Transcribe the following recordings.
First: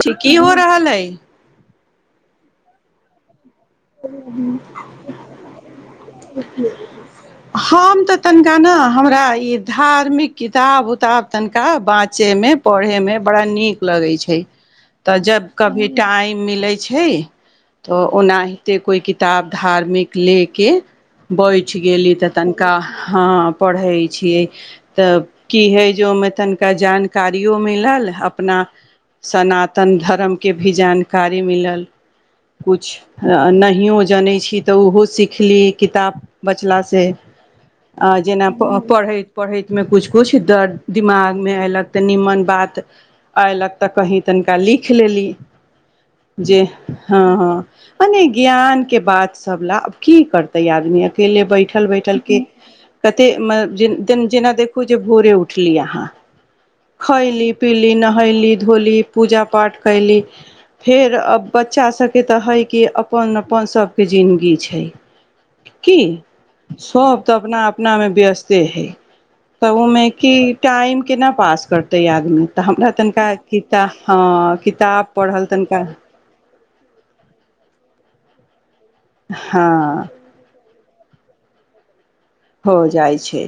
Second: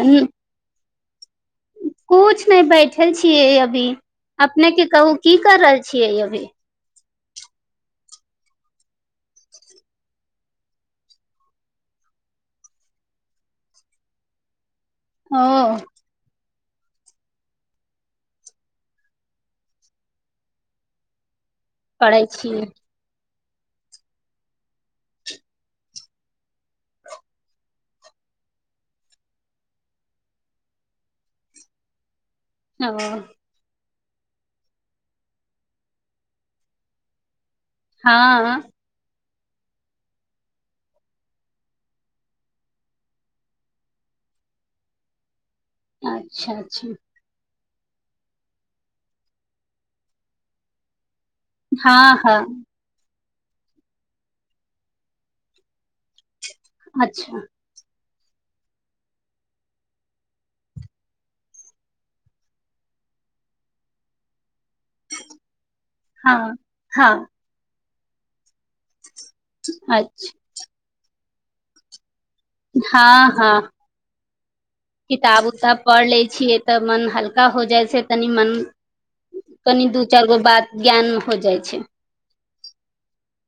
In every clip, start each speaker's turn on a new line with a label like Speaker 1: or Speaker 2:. Speaker 1: जी की हो रहल हइ
Speaker 2: कुछ नहि बैठल छियै अभी अभी अपने के कहू की कर रहल छियै अभी
Speaker 1: हम तऽ तनिका न हमरा ई धार्मिक किताब उताब तनिका बाँचयमे पढ़यमे बड़ा नीक लगै छै तऽ
Speaker 2: ओ
Speaker 1: जब कभी टाइम मिलै छै तऽ ओनाहि त कोइ किताब धार्मिक ले के बैठ गेली
Speaker 2: पढ़ै
Speaker 1: तऽ
Speaker 2: छियै
Speaker 1: तनिका हँ पढ़ै छियै तऽ की हइ जे ओहिमे तनिका जानकारियो मिलल अपना सनातन धर्मके भी जानकारी मिलल
Speaker 2: हँ
Speaker 1: किछु नहियो जनै छी तऽ ओहो सिखली किताब बचलासँ आ जेना
Speaker 2: हँ
Speaker 1: पढ़ैत पढ़ैतमे किछु किछु दर दिमागमे अयलक तऽ निमन बात अयलक तऽ कहीँ तनिका लिख लेली
Speaker 2: अच्छा
Speaker 1: जे
Speaker 2: अच्छा
Speaker 1: हँ हँ मने ज्ञान के बात सब ला आब की पढ़तै आदमी के ले बैठल
Speaker 2: हँ
Speaker 1: बैठल के
Speaker 2: हँ
Speaker 1: कते जेना देखु जे भोरे उठली अहाँ
Speaker 2: अच्छा
Speaker 1: खैली पीली नहै ली धोली पूजा पाठ कैली फेर आ बच्चा सब के तऽ हय कि अपन अपन सबके जिनगी छै की
Speaker 2: हँ हँ
Speaker 1: सब तऽ अपना आप अपनामे व्यस्ते हय तऽ ओमे
Speaker 2: अच्छा
Speaker 1: की टाइम केना पास करतेै आद तऽ हमरा तनिका
Speaker 2: हँ हँ
Speaker 1: किताब हँ किताब पढ़ल तनिका
Speaker 2: से तनी मन
Speaker 1: हँ
Speaker 2: कनि दू चारि गो बात ज्ञान हो जाइ छै
Speaker 1: हो जाइ छै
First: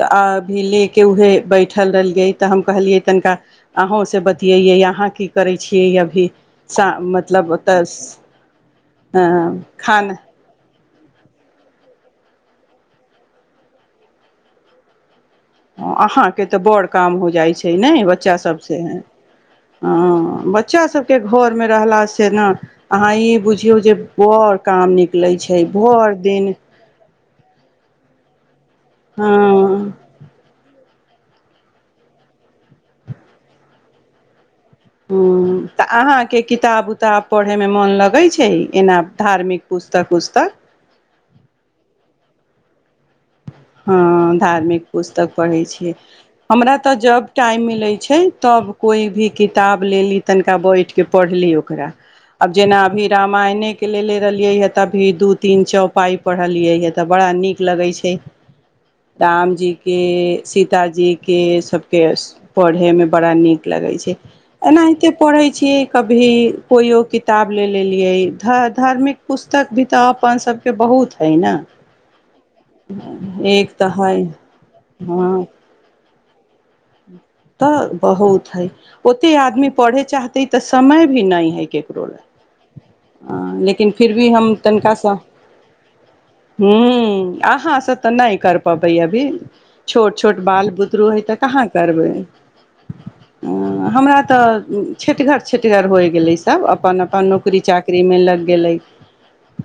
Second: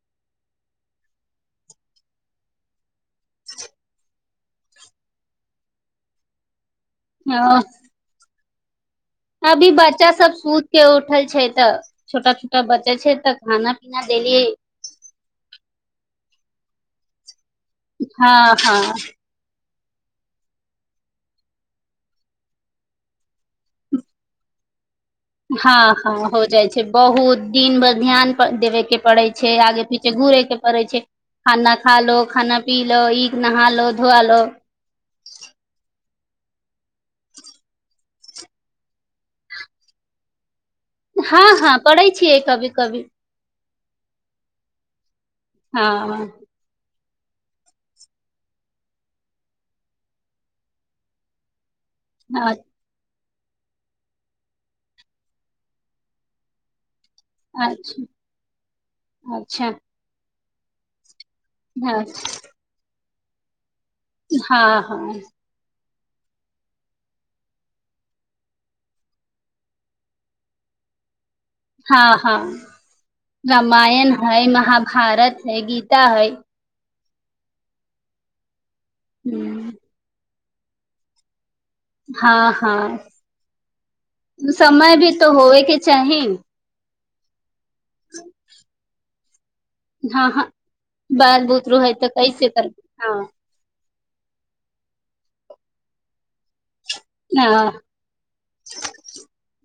Speaker 1: तऽ अ अभी लऽ कऽ उएह बैठल रहलियै तऽ हम कहलियै तनिका अहूँसँ बतियैयै अहाँ की करै छियै अभी च
Speaker 2: ओ
Speaker 1: मतलब ओतऽ
Speaker 2: अभी बच्चा
Speaker 1: खाना
Speaker 2: सब सु के उठल छै तऽ छोटा छोटा बच्चा छै तऽ खाना पीना देलियै
Speaker 1: अहाँ के तऽ बड़ काम हो जाइ छै छै नहि
Speaker 2: हँ
Speaker 1: बच्चा सभसँ
Speaker 2: हँ
Speaker 1: हँ बच्चा सभके घरमे रहलास से ने अहाँ ई बुझियौ जे बर काम नीक
Speaker 2: हँ हँ हो जाइ छै बहुत दिन भर ध्यान कथि दि के पड़े छै आगे
Speaker 1: हँ
Speaker 2: पीछे घूुरे के पड़े छै खाना ख लो खाना पीलो ईख नह लो धुआलो
Speaker 1: ह तऽ अहाँके किताब उताब पढ़यमे मोन लगै छै एना धार्मिक पुस्तक उुस्तक
Speaker 2: हँ हँ पढ़ै छियै कभी कभी
Speaker 1: हँ धार्मिक पुस्तक तक पढ़ै छियै
Speaker 2: हँ
Speaker 1: हमरा तऽ जब टाइम मिलै छै तब कोइ भी किताब लेली तनिका बैठिक पढ़ली ओकरा अब जेना अभी रामायणे के लेल ए रहलिये हे त अभी दू तीन चौ पाई पढ़लिये हे तऽ बड़ा नीक
Speaker 2: अच्छा
Speaker 1: लगै छै राम जी
Speaker 2: अच्छा
Speaker 1: के सीतााजीक के सबके
Speaker 2: हँ
Speaker 1: पढ़े मे बड़ा नीक लगै छै
Speaker 2: हँ
Speaker 1: एनाहिते
Speaker 2: हँ
Speaker 1: पढ़ै छीय कभी कोइओ किताब ले लेलिै धार्मिक पुस्तक भी तऽ अपन सबके बहुत है ने
Speaker 2: हँ हँ
Speaker 1: एक तऽ
Speaker 2: रामायण
Speaker 1: हइ
Speaker 2: है
Speaker 1: हँ
Speaker 2: महाभारत है गीता हाँ हे
Speaker 1: तऽ बहु इ ओते आदमी
Speaker 2: हूँ
Speaker 1: पढ़े चाहत तऽ समय भी न हय करो
Speaker 2: हँ हँ
Speaker 1: लेकिन फिर भी हम
Speaker 2: समय भी
Speaker 1: तनिकासँ
Speaker 2: तो होवे के चाही
Speaker 1: ह आ हाँँ तऽ नहि कर प भैया भी छोट
Speaker 2: हँ
Speaker 1: छोट
Speaker 2: हँ
Speaker 1: बाल बुतरू होइ तक
Speaker 2: बाल बुतरू है तऽ कैसे करब हँ
Speaker 1: हमरा तऽ छटिगर छटगर होइ गेलै सब अपन अपन नौकरी
Speaker 2: हँ
Speaker 1: चाकरी मे लग गेलै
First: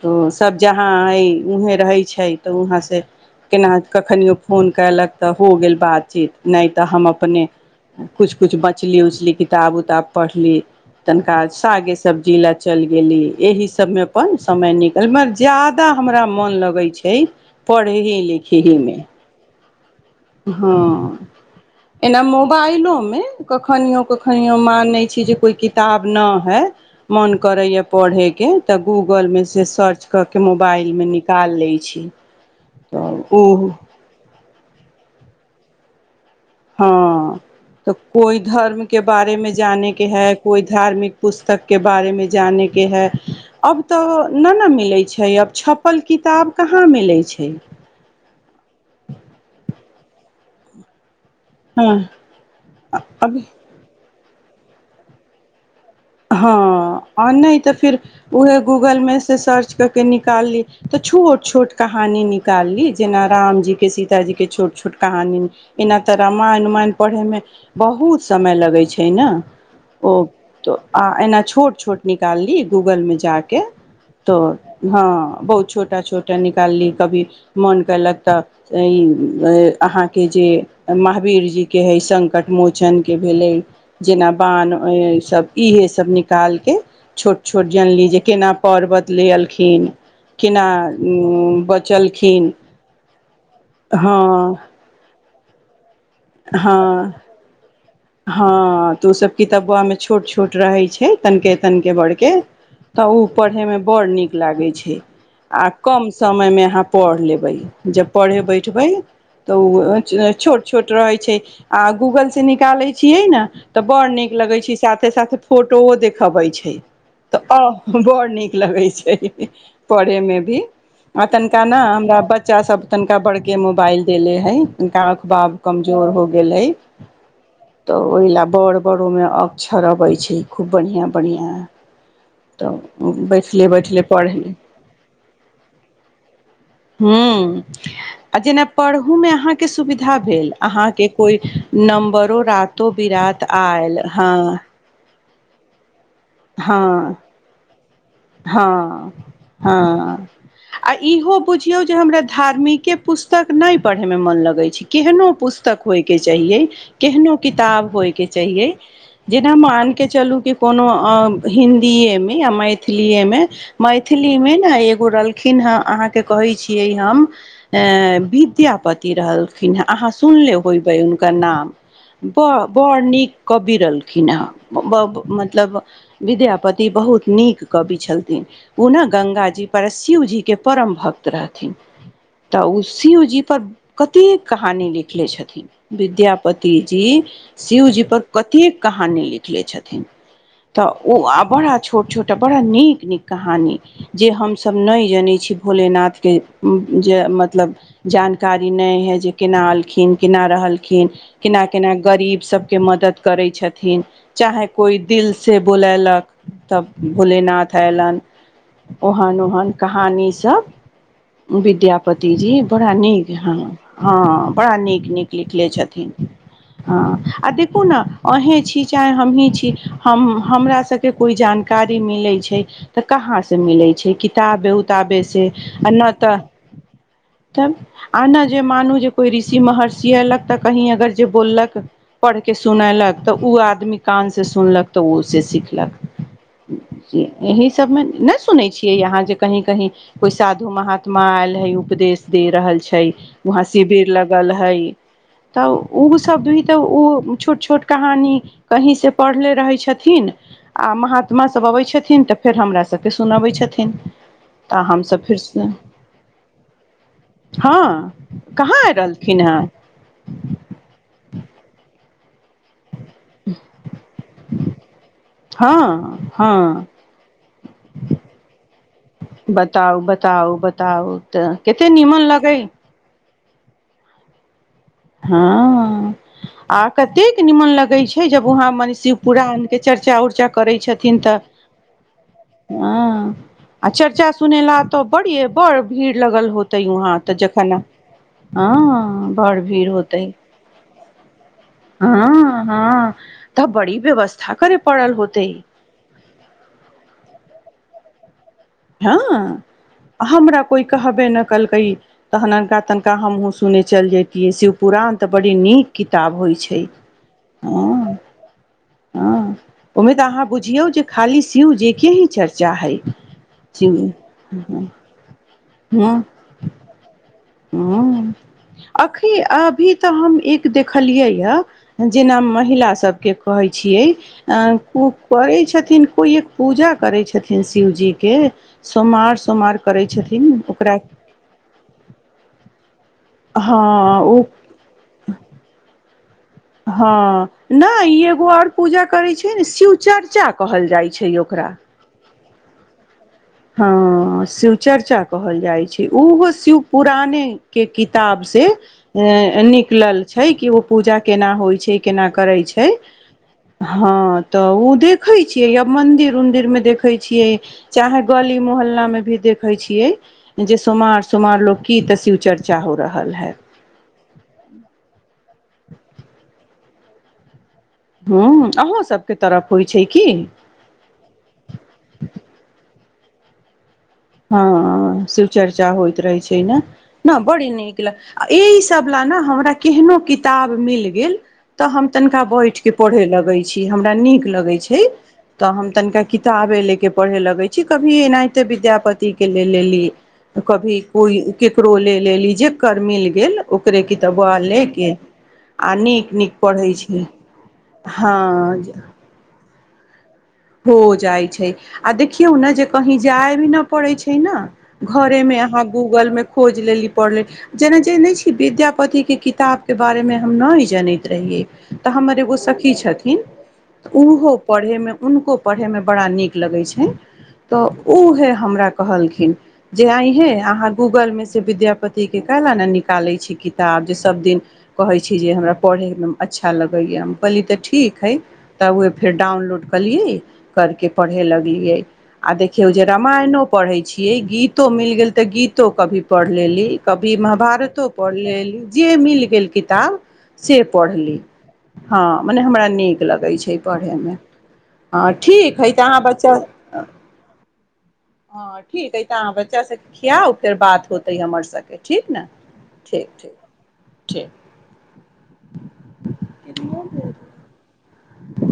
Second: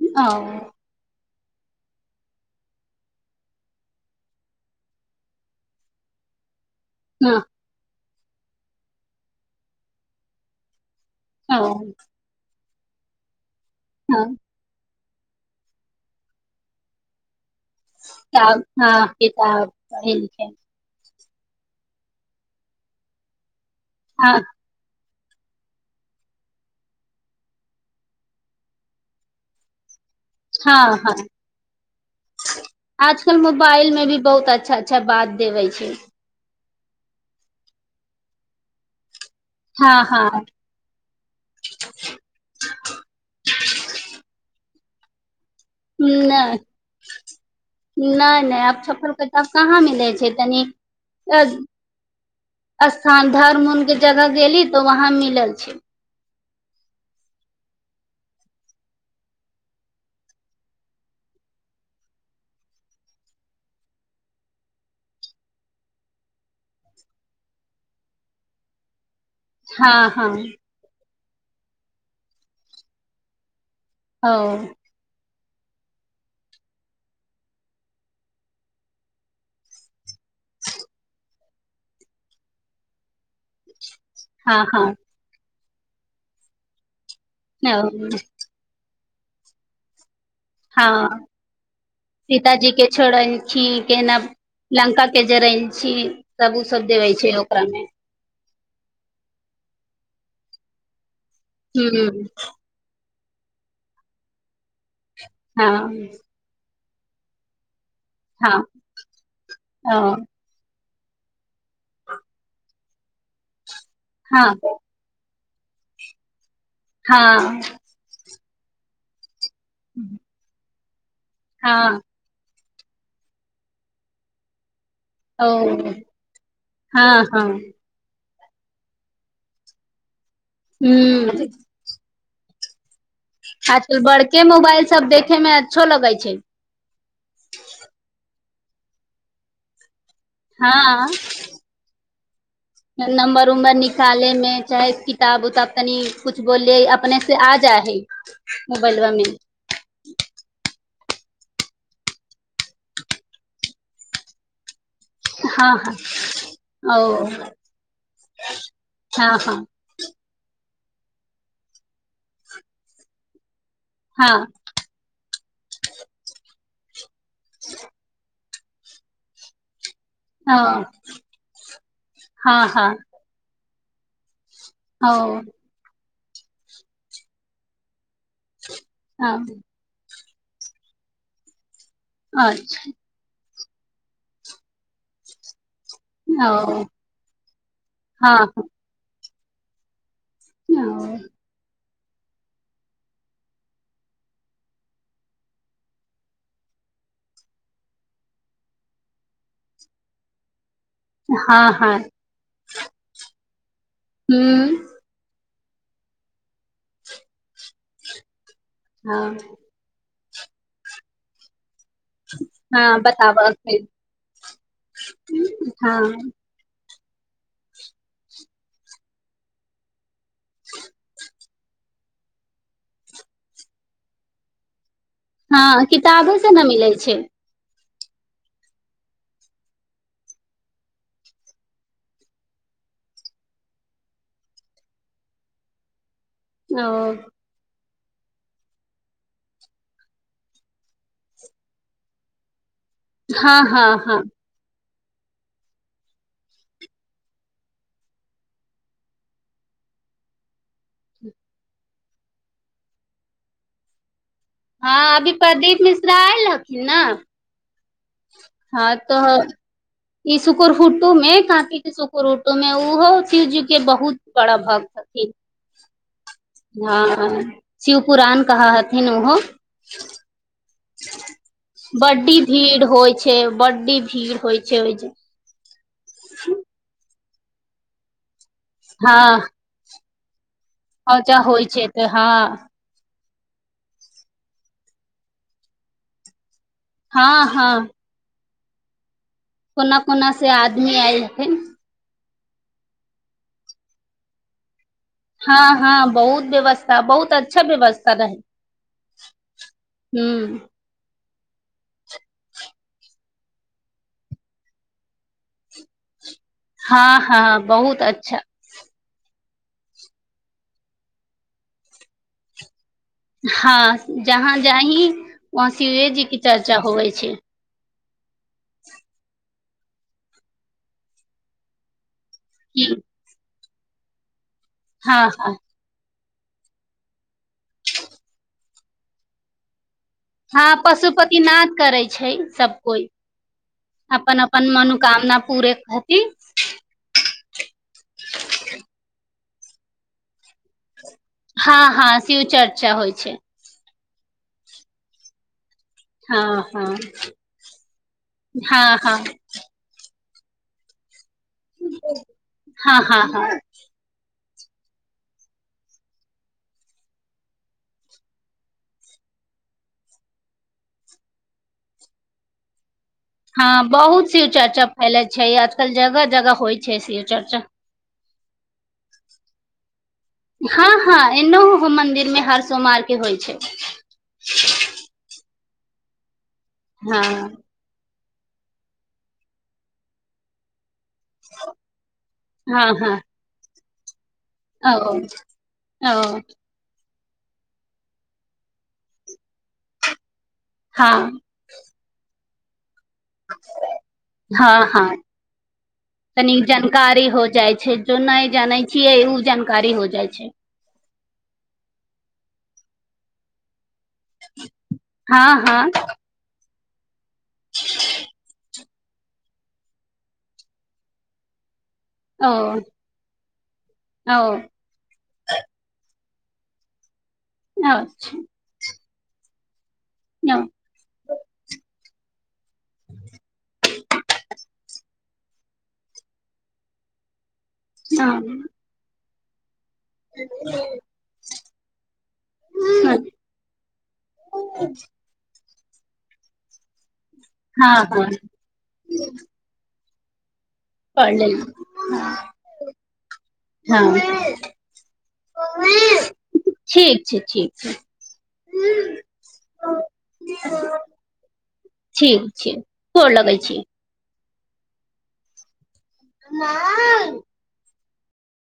Speaker 1: तऽ सब
Speaker 2: ओ
Speaker 1: जहाँ हइ उहे रहै छै तऽ वहाँसँ केना कखनियो फोन कयलक तऽ हो गेल बातचीत नहि तऽ हम
Speaker 2: हँ
Speaker 1: अपने किछु किछु बचली उछली किताब उताब पढ़ली तनिका
Speaker 2: हँ
Speaker 1: सागे सब्जी ले चल गेल एहि सबमे
Speaker 2: हँ
Speaker 1: अपन समय निक तर जाादा हमरा मोन लगैत छै पढ़े ही लिखे
Speaker 2: किताब
Speaker 1: ही मे
Speaker 2: हँ किताब पढ़ै लिखै
Speaker 1: हँ एना मोबा आइल अमे कखनियो
Speaker 2: हँ
Speaker 1: कखनियो मान छी जे कोइ किताब नहि है मन करैए पढ़यके तऽ गूगलमे से सर्च कऽ के
Speaker 2: हँ
Speaker 1: मोबाइलमे
Speaker 2: हँ
Speaker 1: निकाल लै छी तऽ ओ
Speaker 2: आजकल मोबाइल में भी बहुत अच्छा अच्छा बात देबे छै
Speaker 1: हँ तऽ कोइ धर्म के बारेमे
Speaker 2: हँ
Speaker 1: जानैके हय
Speaker 2: हँ
Speaker 1: कोइ धार्मिक पुस्तकके बारेमे जानैके हय अब तऽ नहि मिलै छै अब छपल किताब
Speaker 2: नहि
Speaker 1: कहाँ मिलै छै
Speaker 2: नहि नहि आब छप्पल क तब कहाँ मिलै छै तनी
Speaker 1: हँ
Speaker 2: स्थान
Speaker 1: अब
Speaker 2: धर्म उ के जगह गेली तो वहाँं मिलल छै
Speaker 1: हँ आ नहि तऽ फिर उएहे गूगलमे सँ सर्च कऽ के निकालली तऽ छोट छोट कहानी निकालली जेना रामजीके सीताजीके छोट छोट कहानी एना तऽ रामायण उमायण पढ़ैमे बहुत समय लगैत छै ने
Speaker 2: हँ
Speaker 1: ओ
Speaker 2: हँ
Speaker 1: तऽ आ एना छोट छोट निकालली गूगलमे जाके
Speaker 2: ओ
Speaker 1: तऽ हँ बहुत छोटा छोटा निकालली कभी मोन कयलक तऽ ई अहाँके जे महावीर जीके हइ सङ्कट मोचनके भेलै जेना
Speaker 2: हँ
Speaker 1: बान्धह
Speaker 2: हँ
Speaker 1: ईसभ इहे सभ निकालिके छोट छोट जानली जे केना पर्वत ले एलखिन केना
Speaker 2: हँ
Speaker 1: बचलखिन
Speaker 2: सीतााजी के छोड़ै छी केना
Speaker 1: हँ
Speaker 2: लंका के जर छी सब ओ सब
Speaker 1: हँ
Speaker 2: देवे छै ओकरामे
Speaker 1: हँ तऽ ओ सब कितबा मे छोट छोट रहे छै तनकेे
Speaker 2: ह
Speaker 1: तनिके बढ़के तऽ ओ पढ़य मे बडड़ नीक लागै छै
Speaker 2: हँ
Speaker 1: क पढ़ लेबै जब पढ़े
Speaker 2: हँ
Speaker 1: बैठबे
Speaker 2: ओ
Speaker 1: तऽ छोट छोट रहै छै आ गूगल से निकालै छियै ने तऽ बड़ नीक
Speaker 2: हँ
Speaker 1: लगै छी साथे साथे फोटोो देखाबै छै
Speaker 2: हँ
Speaker 1: तऽ बर नीक लगै छै पढ़ेमे भी आ तनिका ने
Speaker 2: हँ
Speaker 1: हमरा बच्चा सब तनिका बड़के मोबाइल देले हइ
Speaker 2: ओ
Speaker 1: गकबाब हो गेल
Speaker 2: हँ हँ
Speaker 1: बड़ बड़ ओमे अक्षर अबै छै खूब बढ़िआँ
Speaker 2: हूँ
Speaker 1: बढ़आ तऽ बैठले बैठले
Speaker 2: आजकल बड़के
Speaker 1: पढ़ली
Speaker 2: मोबाइल सब देखेमे अच्छो लगै छै
Speaker 1: हूँ आ जेना पढ़ू में अहा के सुविधा भेल अहा के
Speaker 2: हँ
Speaker 1: कोई नमबर रत बिीरात आयल हँ
Speaker 2: क तबु तब तनि कुछु बोलले
Speaker 1: हँ
Speaker 2: अपने से आ जा है
Speaker 1: हँ
Speaker 2: मोबाइल वामे
Speaker 1: हँ आ इहो बुझियौ जे हमरा धार्मिके पुस्तक नहि पढ़य मे मन लगै छै केहनो
Speaker 2: हँ
Speaker 1: पुस्तक
Speaker 2: हँ
Speaker 1: होइ के चाहिये
Speaker 2: ओ
Speaker 1: केहनो किताब होइ के चाहियए
Speaker 2: हँ
Speaker 1: जेना
Speaker 2: हँ
Speaker 1: मान के चलू कि कोनो अ हिन्दी एमे आ मैथिलथी एमे मैथिली
Speaker 2: हँ
Speaker 1: मे ने एगो र खिन ह अहाँके कहै छियै हम विद्यापति रहलखिन हे अह सुन ले
Speaker 2: ओ
Speaker 1: होईब हुनकर नाम
Speaker 2: हँ हँ
Speaker 1: बड़ नीक भी रहलखिन हेँ ब
Speaker 2: ओ
Speaker 1: मतलब विद्यापति बहुत नीक कवि छलथिन पुनः
Speaker 2: हँ
Speaker 1: गङ्गा ज परस्यी होज के परम भक्त रहथिन तऽ उसी उजी पर कतेक कहानी लिखले छथिन
Speaker 2: अच्छा
Speaker 1: विद्यापति
Speaker 2: ओ
Speaker 1: जी शिव जी पर
Speaker 2: हँ
Speaker 1: कतेक कहानी लिख ले छथिन तऽ ओ अबड़ा छोट छोटा बड़ा नीक नीक कहानी जे हमस नहि जनै छी भोलेनाथके जे मतलब जानकारी नहि हइ जे केना एलखिन केना रहलखिन
Speaker 2: हँ हँ
Speaker 1: ग म करै च
Speaker 2: हूँ
Speaker 1: से बोलैलक तब भोलेनाथ अयलनि
Speaker 2: हँ
Speaker 1: ओहन ओहन कहानी विद्याप पतिजी बड़ा
Speaker 2: हँ
Speaker 1: नीक
Speaker 2: बताबऽ
Speaker 1: ह
Speaker 2: फेर
Speaker 1: हँ बड़ा नीक नीक लिखले
Speaker 2: हँ
Speaker 1: छथिन हँ आ देखू ने अहीँ छी चाहे हमहीँ छी हम हमरा सबके कोइ जान ी मिले छै तऽ कहाँ से मिले छै किताब
Speaker 2: हँ किताबोसँ ने मिलै छै
Speaker 1: तब आ ने जे मानू जे कोई ऋषि महर्षि एलक तऽ कही अगर जे बोललक पढ़के सुनेलक तऽ ओ आदमी कान से सुनलक तऽ ओ उे सिखलक
Speaker 2: ओ
Speaker 1: एहि सब मे ने सुने छीिये यहाँ जे कही कही कोई साधु महात्मा आयल हे उपदेश दे रहल छै
Speaker 2: हँ
Speaker 1: वहाँ
Speaker 2: हँ
Speaker 1: शिविर
Speaker 2: हँ
Speaker 1: लगल है तऽ ओ सब भी तऽ ओ छोट छोट कहानी कहींसँ पढ़ले रहै छै छथिन आ महात्मा सब अबै छथिन तऽ फेर हमर सभके सुनबै छथिन तऽ
Speaker 2: हँ
Speaker 1: हमसब
Speaker 2: अभी
Speaker 1: फेर
Speaker 2: प्रदीप मिश्रा आयल हखन ने
Speaker 1: हँ कहाँ आय
Speaker 2: हँ तो
Speaker 1: रहलखिन हेँ
Speaker 2: ई शकुर फुटटू मे काँपी के सुक प ओहिमे ओहो च ज के बहुत बड़ा भक्त छथिन
Speaker 1: हँ हँ
Speaker 2: पुराण कहा हथिन ओहो
Speaker 1: बताउ बताउ बताउ तऽ कते नीमन
Speaker 2: बड्डी
Speaker 1: लगे
Speaker 2: भीड़ होइ बड्डी भीड़ होइ छै ओहि
Speaker 1: हँ आ तेक निीमन लगै छै जब वहा मने शिव पुरा आन के चर्चा उ
Speaker 2: आजा होइ छै तऽ हँ
Speaker 1: हँ आ चर्चा सुने ल तऽ बड़िए बड़ भीड़ लगल होत त हँ तऽ जखन ह ब
Speaker 2: कोना कोना से आदमी आइ छथिी
Speaker 1: ह हँ तऽ बड़ी व्यवस्था कर
Speaker 2: हँ हँ बहुत व्यवस्था बहुत अच्छा व्यवस्था रहै
Speaker 1: हँ
Speaker 2: हूँ
Speaker 1: हमरा कोइ कहबे नहि कहलकै तहनननका तनिका हमहुँ सुन चलि जैतियै शिव पुराण तऽ बड़ी नीक क
Speaker 2: हँ हँ बहुत अच्छा
Speaker 1: हँ ओहिमे तऽ अहाँ बुझियौ जे खाली सीू जे के ही चर्चा हइ शिव
Speaker 2: हँ जहाँ जा ही वहााँ शिवे जी के चर्चा होवे छै
Speaker 1: अख अभी तऽ हम एक देखलियै जेना
Speaker 2: की
Speaker 1: महिला सबके कहै छियै कू
Speaker 2: हँ हँ
Speaker 1: करै छथिन को एक पूजा करे छथिन शिवजी के सोमार सोमार के
Speaker 2: हँ पशुपति नाद करै छै सब कोइ
Speaker 1: हँ ओ
Speaker 2: अपनन अपन मनोोकामना पूरे हो क
Speaker 1: हँ नहि ई एगो आओर पूजा करै छै ने शिव चर्चा कहल जाइ छै छै ओकरा
Speaker 2: श्यू चर्चा होइ छै
Speaker 1: ह शिवचर्चा कहल जाइ छै
Speaker 2: हँ
Speaker 1: उहो शिव
Speaker 2: हँ
Speaker 1: पुरााने के किताब से
Speaker 2: हँ हँ
Speaker 1: निकलल छै कि ओ पूजा केना होइ छै केना करै छै
Speaker 2: हँ हँ हँ
Speaker 1: हँ तऽ ओ देखे छियै यब मंदिर उंदिर में देखे छियै चाहे गली मोहल्ला में भी देखे छीये जे सोमार सोमार लोग की त शिव चर्चा होत
Speaker 2: हँ बहुत सी चर्चा फैले छै आज क जगह जगह होइ छै से चर्चा
Speaker 1: ह अहॅं सबके तरफ होइ छै की
Speaker 2: हँ हँ ए हो मंन्दिर में हर सोमाल के होइ छै
Speaker 1: हँ चर्चा होइत रहै छै
Speaker 2: हँ
Speaker 1: न बढ़ी न इ सब ले ने हमरा केहनो किताब मिल गेल तऽ हम तनिका बैठ
Speaker 2: हँ
Speaker 1: के
Speaker 2: हँ
Speaker 1: पढ़े लगे छी छी हमरा नीक लगै
Speaker 2: ओ
Speaker 1: छै तऽ हम तनिका
Speaker 2: ओ
Speaker 1: किताबे ले के पढ़े लगे छै कभी एनाहिते विद्यापति तीके लेल लेली कभी कोइ
Speaker 2: हँ
Speaker 1: केकरो ले ले ली ओकर मिल गेल ओकरे कितबआ
Speaker 2: हँ
Speaker 1: लऽ क
Speaker 2: हँ
Speaker 1: आ नीक नीक
Speaker 2: तनी
Speaker 1: पढ़ै छै
Speaker 2: जानकारी हो जाइ छै जो
Speaker 1: हँ
Speaker 2: नहि जानै छियै ओ जानकारी हो जाइ छै
Speaker 1: जाइ छै आ देखियौ ने जे कही जाइी छै घरे
Speaker 2: हँ
Speaker 1: मेह
Speaker 2: हँ
Speaker 1: गूगल मे खो जेिल लिप प जेना जे नहि वि्य पति के किताब के बारे मे हम न जनैत रहियै तऽ हमर
Speaker 2: ओ
Speaker 1: एगो सखी छथिन
Speaker 2: ओ
Speaker 1: ओहो पढ़ैमे उनको पढ़ेमे बड़ा नीक लगैत छै तऽ ओ
Speaker 2: अच्छा
Speaker 1: है हमरा कहलखिन जे आई हे अहाँ गूगल में से विद्यापति के क ल ने निकाले छी किताब जे सब दिन कहे छै छी जे हमरा पढ़ैमेदम अच्छा लगैए पली तऽ ठीक है
Speaker 2: हँ
Speaker 1: तऽ फेरडाउनलोड कलियए करके पढ़े लग इ ह आ देखियौ जे रामायणो पढ़ै छियै गीतो मिल गेल तऽ गीत क तो कभी पढ़ लेली कभी
Speaker 2: हँ
Speaker 1: महाभारतो पढ़ लेली जे मिल गेल किताब से
Speaker 2: पढ़
Speaker 1: पढ़ली
Speaker 2: लेली
Speaker 1: हँ मने हमरा नीक लगैत छै
Speaker 2: हँ
Speaker 1: पढ़यमे हँ ठीक हइ तऽ अहाँ बच्चा
Speaker 2: ठीक छै ठीक छै
Speaker 1: हँ ठीक हइ तऽ अहाँ बच्चा सभके खियाउ फेर बात होतै हमर सभके ठीक ने
Speaker 2: छै
Speaker 1: ठीक
Speaker 2: गोर लगै छी
Speaker 1: ठीक ठ
Speaker 2: [unintelligible]
Speaker 1: [unintelligible]